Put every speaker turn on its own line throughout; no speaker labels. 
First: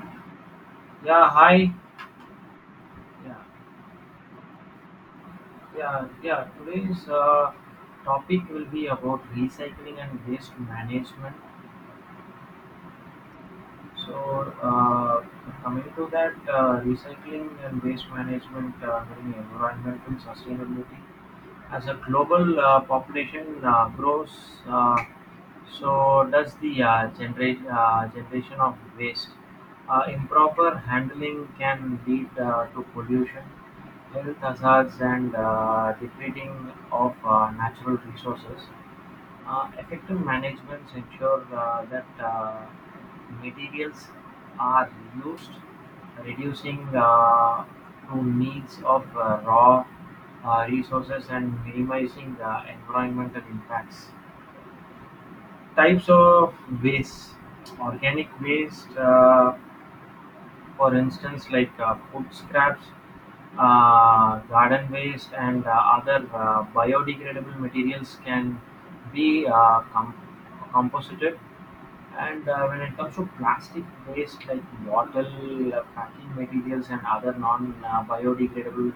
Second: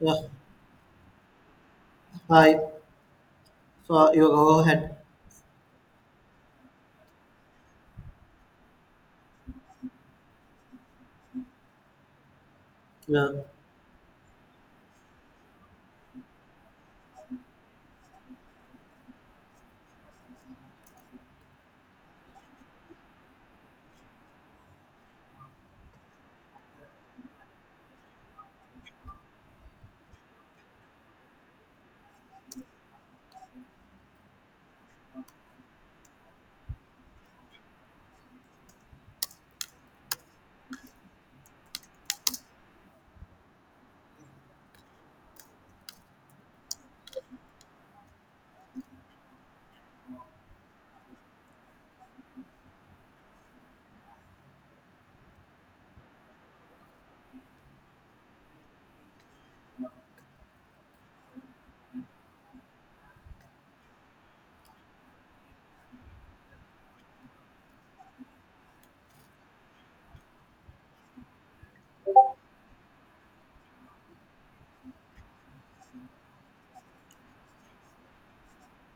Yeah,
Yeah, hi.
hi.
Yeah,
So you go ahead.
yeah, yeah. Today's topic will be about recycling and waste management.
Yeah,
So, uh, Coming to that, recycling and waste management during environmental sustainability. As a global population grows, uh, So does the generation of waste. Improper handling can lead to pollution, health hazards, and depleting of natural resources. Effective managements ensure that materials are used, reducing to needs of raw resources and minimizing environmental impacts. Types of waste: organic waste, for instance, like food scraps, garden waste, and other biodegradable materials can be composted. And when it comes to plastic waste like bottle, packing materials, and other non biodegradable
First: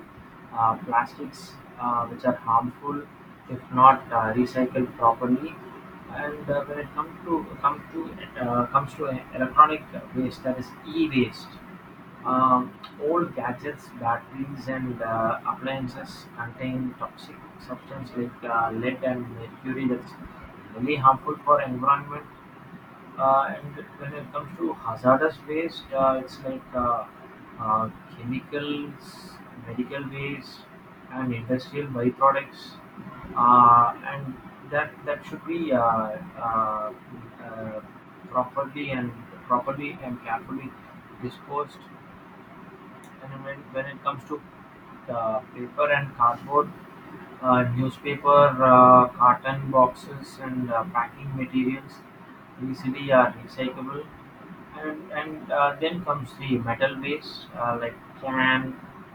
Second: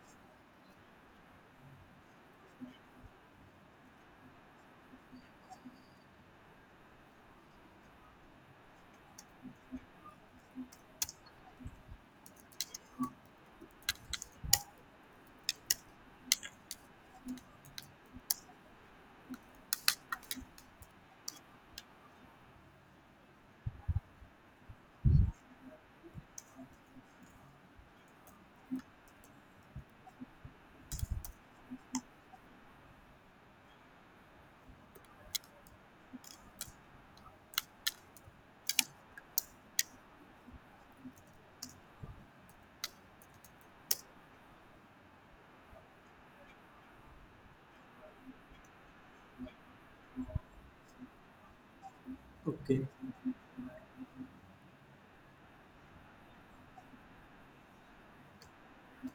plastics, which are harmful if not recycled properly. And when it comes to come to comes to electronic waste, that is e-waste, um, old gadgets, batteries, and appliances contain toxic substances like lead and mercury that's really harmful for environment. And when it comes to hazardous waste, it's like uh, chemicals, medical waste, and industrial byproducts, and that should be uh, uh, properly and properly and carefully disposed. And when it comes to paper and cardboard, newspaper, carton boxes, and packing materials
okay.
easily are recyclable. And Then comes the metal waste like can,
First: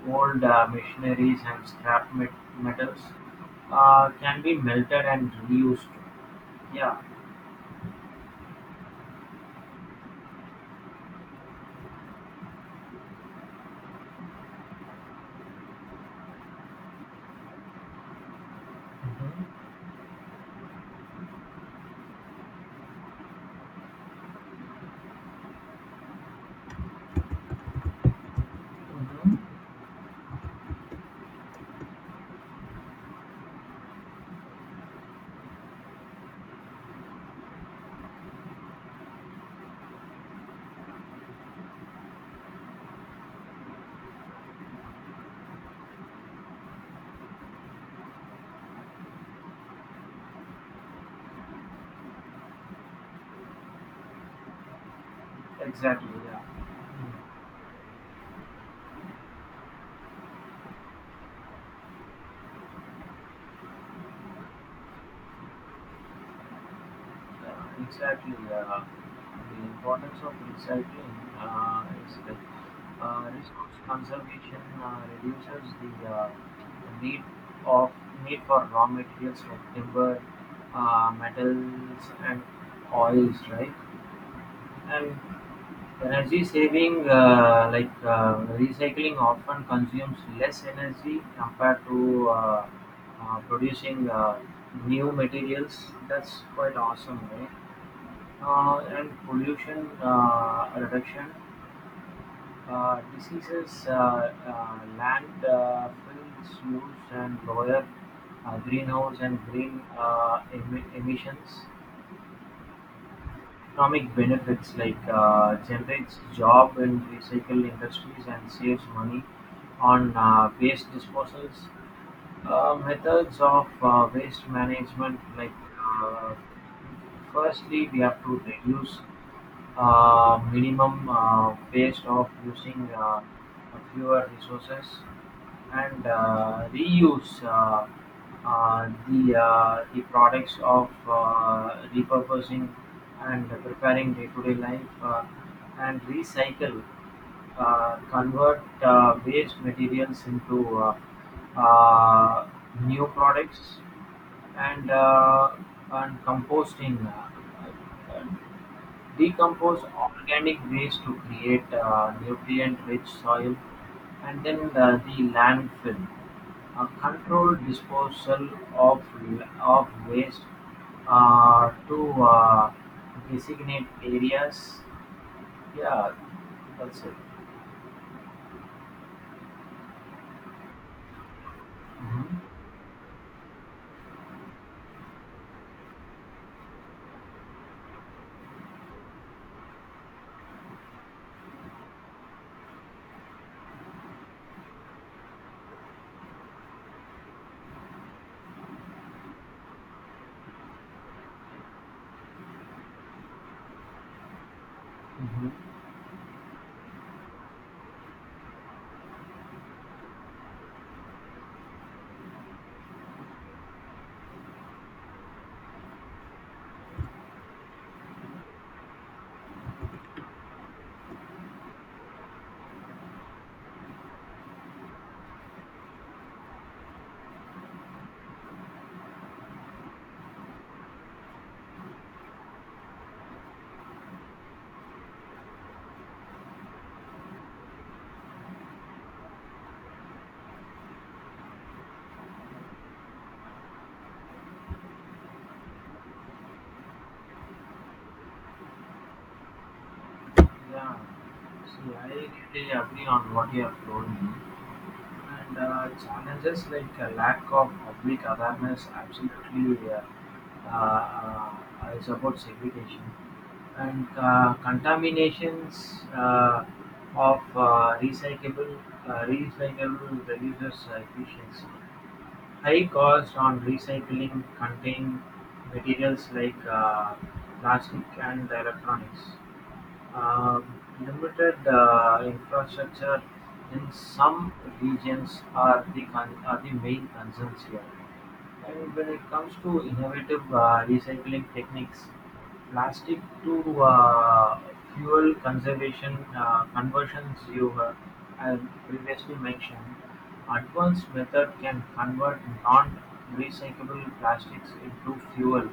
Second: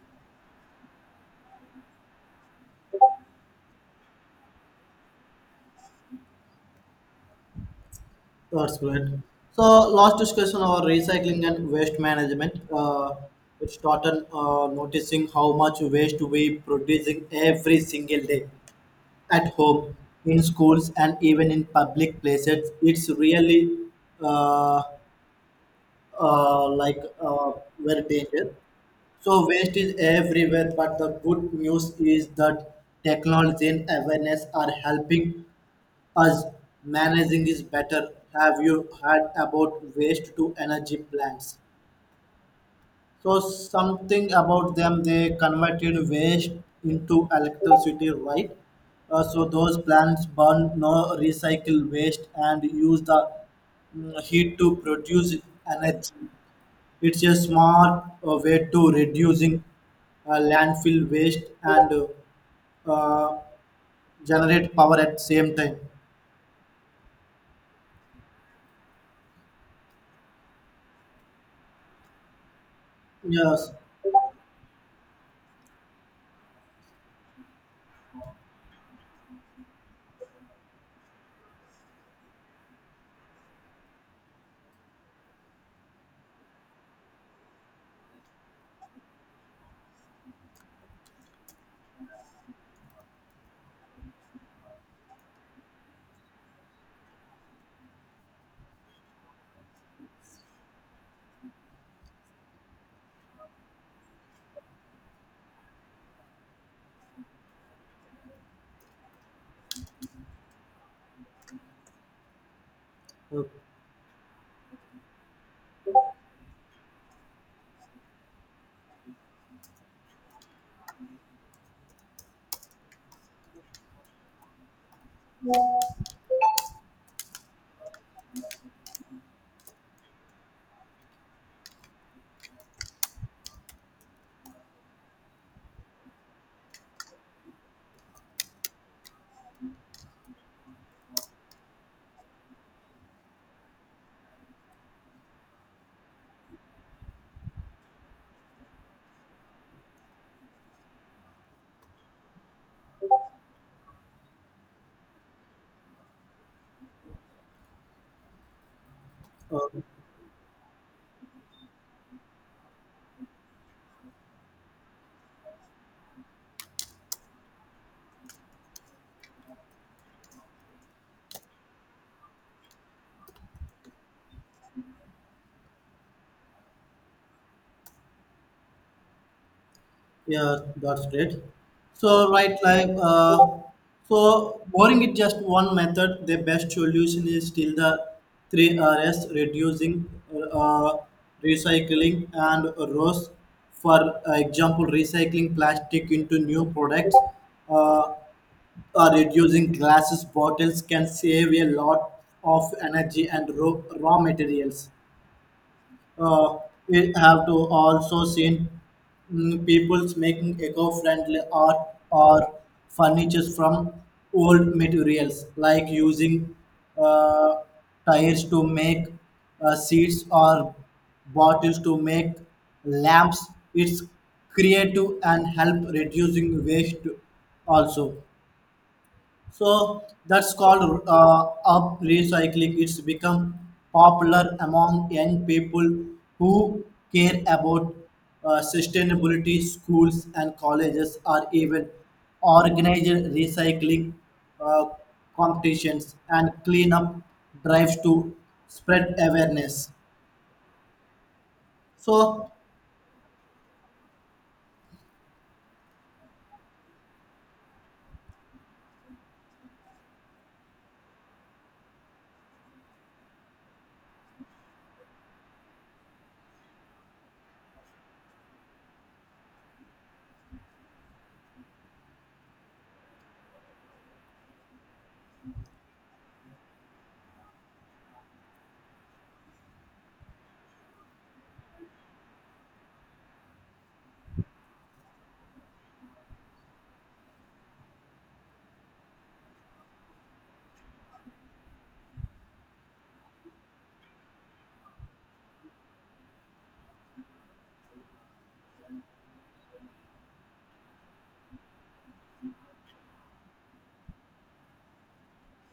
old machineries, and metals can be melted and reused. Yeah.
That's great. So last discussion on recycling and waste management. It started noticing how much waste we producing every single day at
Mhm.
home, in schools, and even in public places. It's really uh, uh, like uh, very dangerous.
Mm-hmm.
So waste is everywhere, but the good news is that technology and awareness are helping as managing is better. Have you heard about waste to energy plants? So something about them, they converted waste into electricity, right? So those plants burn no recycle waste and use the heat to produce
Exactly,
energy.
yeah.
It's a smart way to reducing landfill waste and uh, generate power at same time.
Yeah, exactly. The importance of recycling is like
Yes.
resource conservation reduces the uh, the need of need for raw materials like timber, metals, and oils, right? And energy saving, recycling often consumes less energy compared to producing new materials. That's quite awesome, right? And pollution reduction. Diseases, land fills use and lower greenhouse and emissions.
Uh,
Economic benefits like generates job in recycle industries and saves money on waste disposals. Methods of waste management, like uh, firstly we have to reduce minimum waste of using fewer resources and reuse the products of repurposing and preparing day-to-day life, and recycle, convert waste materials into uh, new products, and composting, decompose organic waste to create nutrient-rich soil, and then the landfill, a controlled disposal of of waste to uh, designate areas. Yeah, that's it.
yeah, that's great. So,
Mm-hmm.
right, so boring is just one method. The best solution is still the three R's reducing, uh, recycling, and ROS. For example, recycling plastic into new products. Uh, or reducing glasses bottles can save a lot of energy and raw materials
Mm-hmm.
uh, we have to also seen people's making eco-friendly art or furniture from old materials like using uh, tires to make seats or bottles to make lamps, it's creative and help reducing waste also, so that's called up recycling. It's become popular among young people who care about sustainability. Schools and colleges are even organizing recycling uh, competitions and cleanup drives to spread awareness.
Yeah. See, I
So,
really agree on what you have told me. And challenges like a lack of public awareness, absolutely, uh, is about segregation and contaminations of recyclable recyclable reduces efficiency. High cost on recycling contain materials like plastic and electronics. Um, Limited infrastructure in some regions are the are the main concerns here. And when it comes to innovative recycling techniques, plastic to fuel conservation conversions you have previously mentioned, advanced method can convert non-recyclable plastics into fuel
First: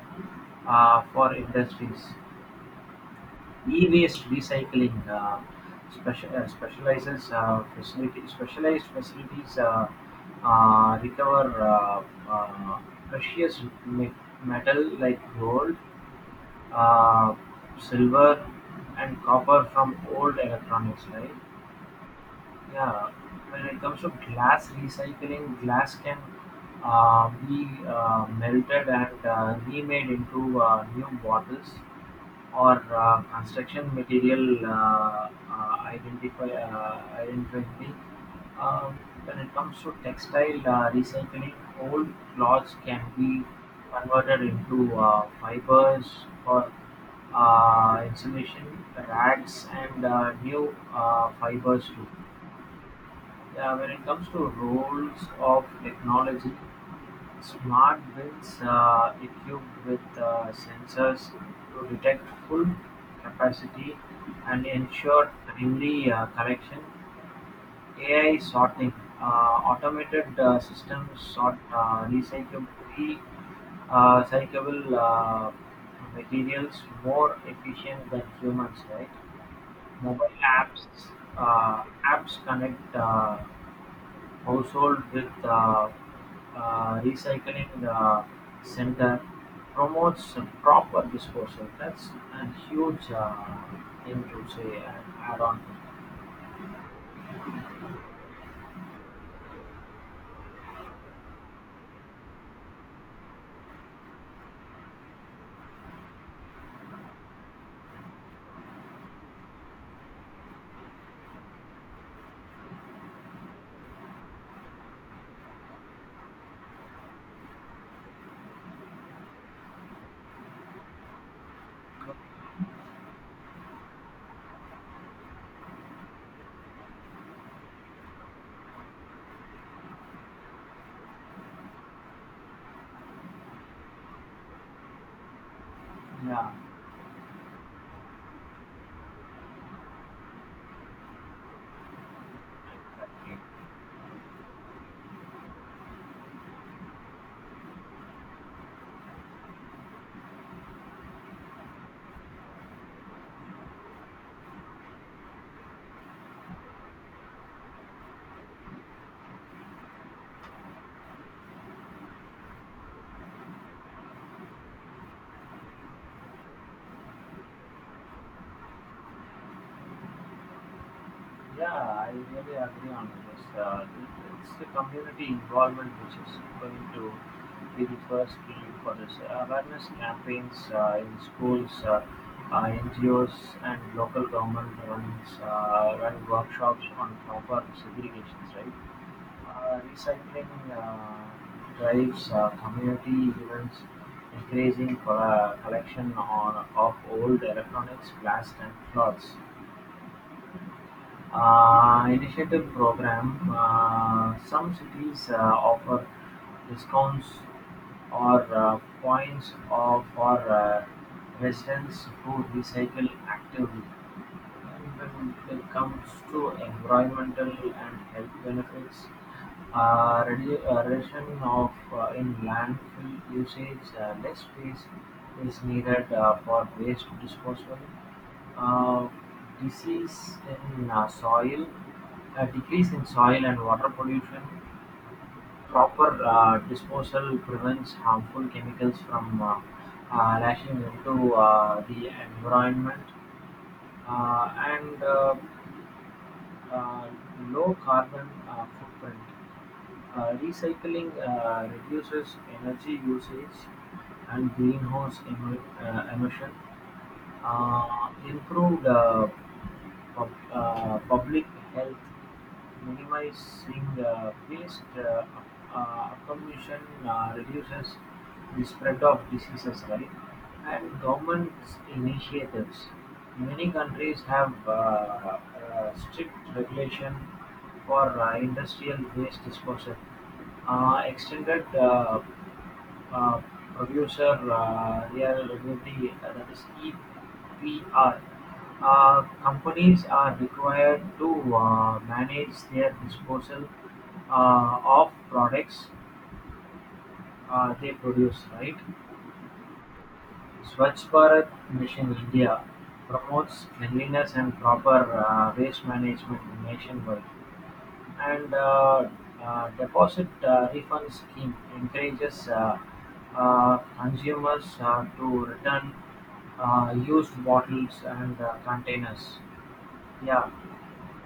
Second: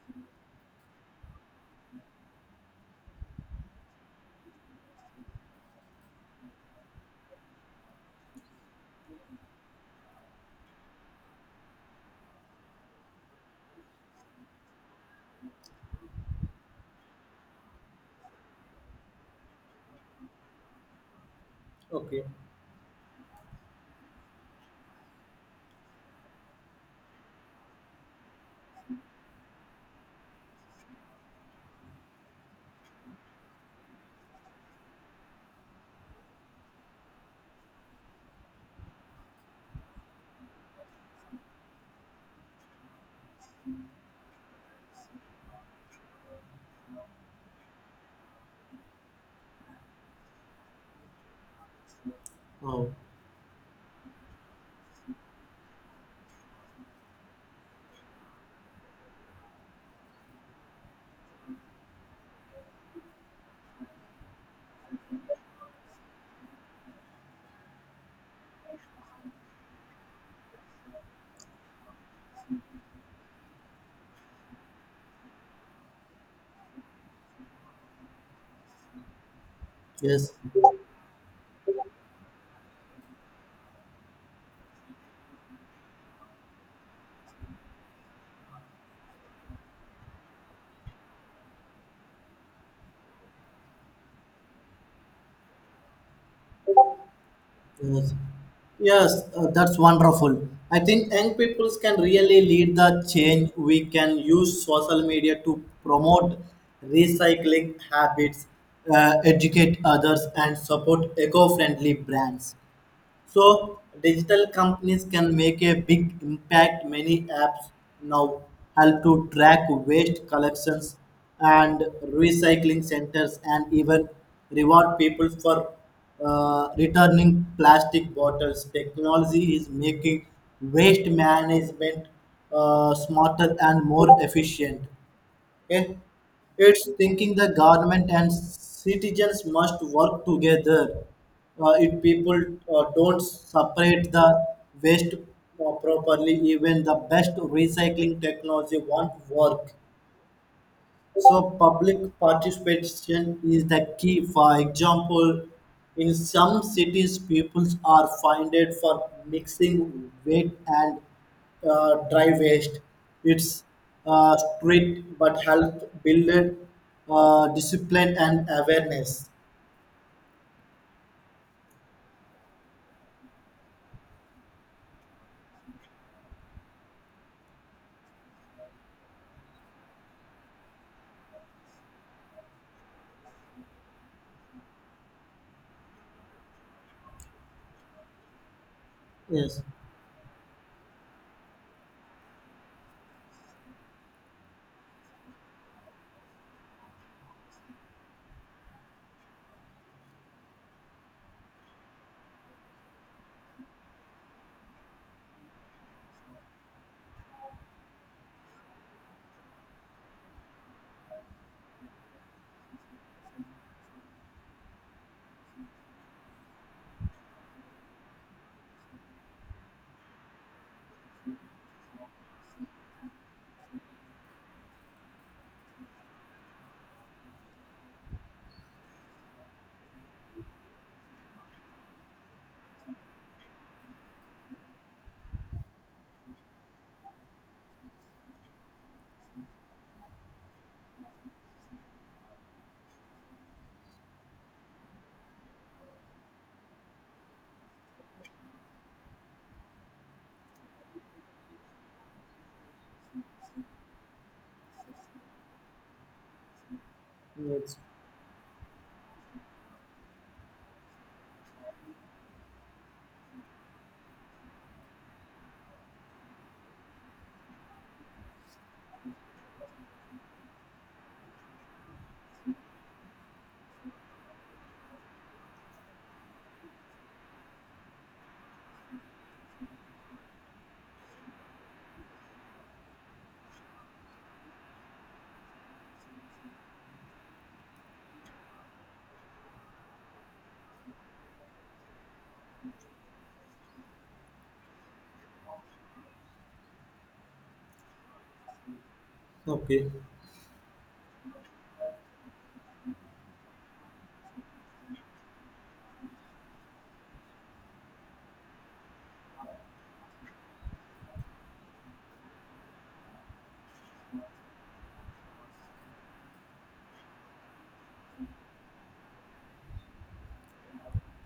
for industries. E-waste recycling, special, specializes facility specialized facilities recover uh, precious me- metal like gold, uh, silver, and copper from old electronics. Right?
okay,
Yeah. When it comes to glass recycling, glass can be melted and remade into new bottles or construction material, identify identity. Um, when it comes to textile recycling, old cloths can be converted into fibers for insulation, rags, and new fibers too.
oh
Yeah, when it comes to roles of technology, smart bins are equipped with sensors to detect full capacity and ensure timely correction, AI sorting, uh, automated systems sort recyclable, materials more efficient than humans, right? Mobile
yes.
apps uh, apps connect household with the recycling center promotes proper disposal. That's a huge thing to say and add on.
Yes, yes, that's wonderful. I think young people can really lead the change. We can use social media to promote recycling habits, educate others, and support eco friendly brands. So digital companies can make a big impact. Many apps now help to track waste collections and recycling centers and even reward people for returning plastic bottles. Technology is making waste management smarter and more efficient. It,
Yeah,
it's thinking the government and citizens must work together. If people don't separate the waste properly, even the best recycling technology won't work. So public participation is the key. For example, in some cities, people are fined for mixing wet and dry waste. It's strict but help build discipline and awareness.
yeah, I really agree on this. It's the community involvement which is going to be the first key for this awareness campaigns in schools. NGOs and local government run workshops on proper segregations, right?
Yes.
Recycling drives, community events, increasing collection on, of old electronics, glass, and cloths. Initiative program. Some cities offer discounts or points of, for residents who recycle actively. And when it comes to environmental and health benefits, reduction of in landfill usage, less space is needed for waste disposal. Uh, Disease in soil, a decrease in soil and water pollution. Proper disposal prevents harmful chemicals from lashing into the environment, and uh, low carbon footprint. Recycling reduces energy usage and emission,
Yes.
uh, improve the public health, minimizing the waste, pollution reduces the spread of diseases, right? And government initiatives. Many countries have strict regulation for industrial waste disposal, extended uh, producer reliability, that is EPR. Companies are required to manage their disposal of products they produce, right?
Okay.
Swachh Bharat Mission India promotes cleanliness and proper waste management nationwide. And deposit refund scheme encourages consumers to return used bottles and containers. Yeah,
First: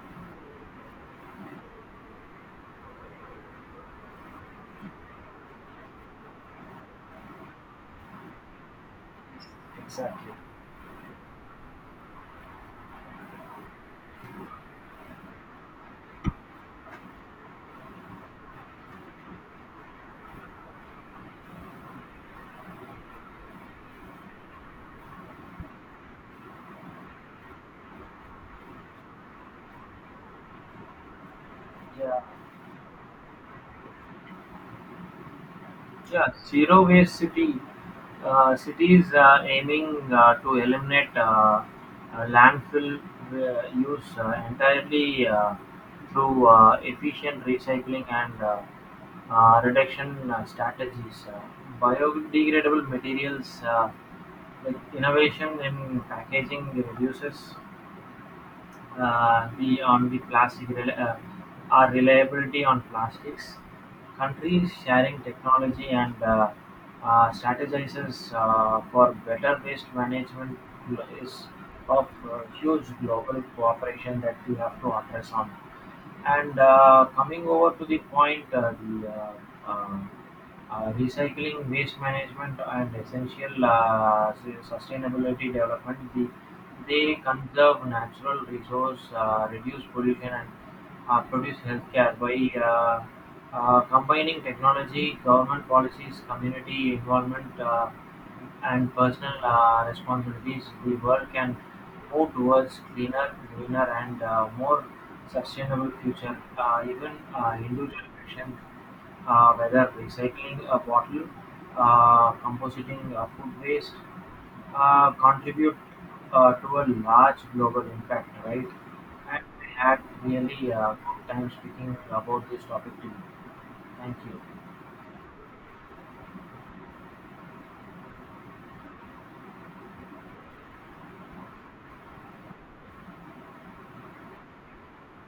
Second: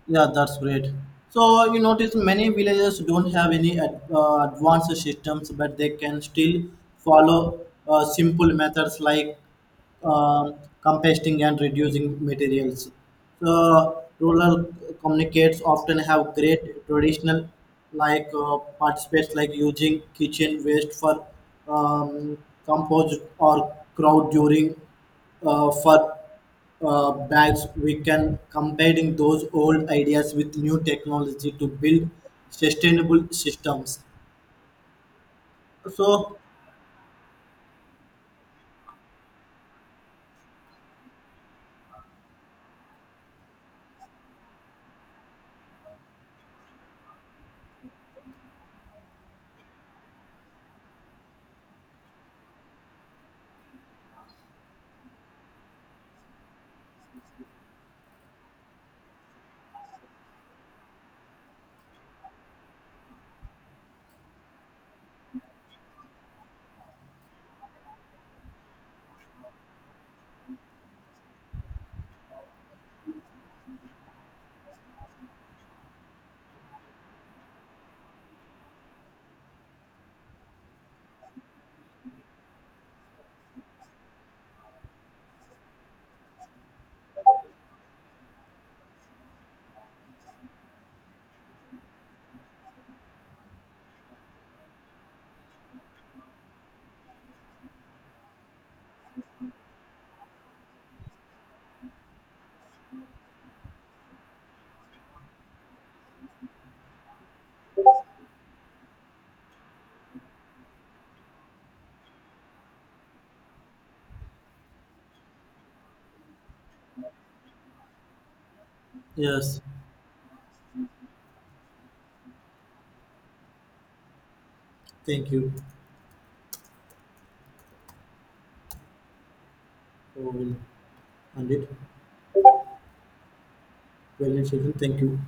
Yeah, that's great. So you notice many villages don't have any advanced systems, but they can still follow simple methods like
exactly.
um composting and reducing materials. So rural communicates often have great traditional like participates like using kitchen waste for um, compost or crowd during for bags, we can comparing those old ideas with new technology to build
Yeah.
sustainable systems.
Yeah,
So,
zero waste city. Cities are aiming to eliminate landfill use entirely through efficient recycling and reduction strategies. Biodegradable materials, like innovation in packaging reduces the on the plastic reli- our reliability on plastics. Countries sharing technology and strategizes for better waste management is of huge global cooperation that we have to address on. And coming over to the point, the uh, recycling, waste management, and essential sustainability development, they conserve natural resource, reduce pollution, and produce healthcare by uh, combining technology, government policies, community involvement. And personal responsibilities, the world can move towards cleaner, greener, and more sustainable future. Even individual action, whether recycling a bottle, compositing food waste, contribute to a large global impact, right? And
yes,
we had really good time speaking about this topic today. Thank you.
thank you. So we'll end it. Brilliant session. Thank you.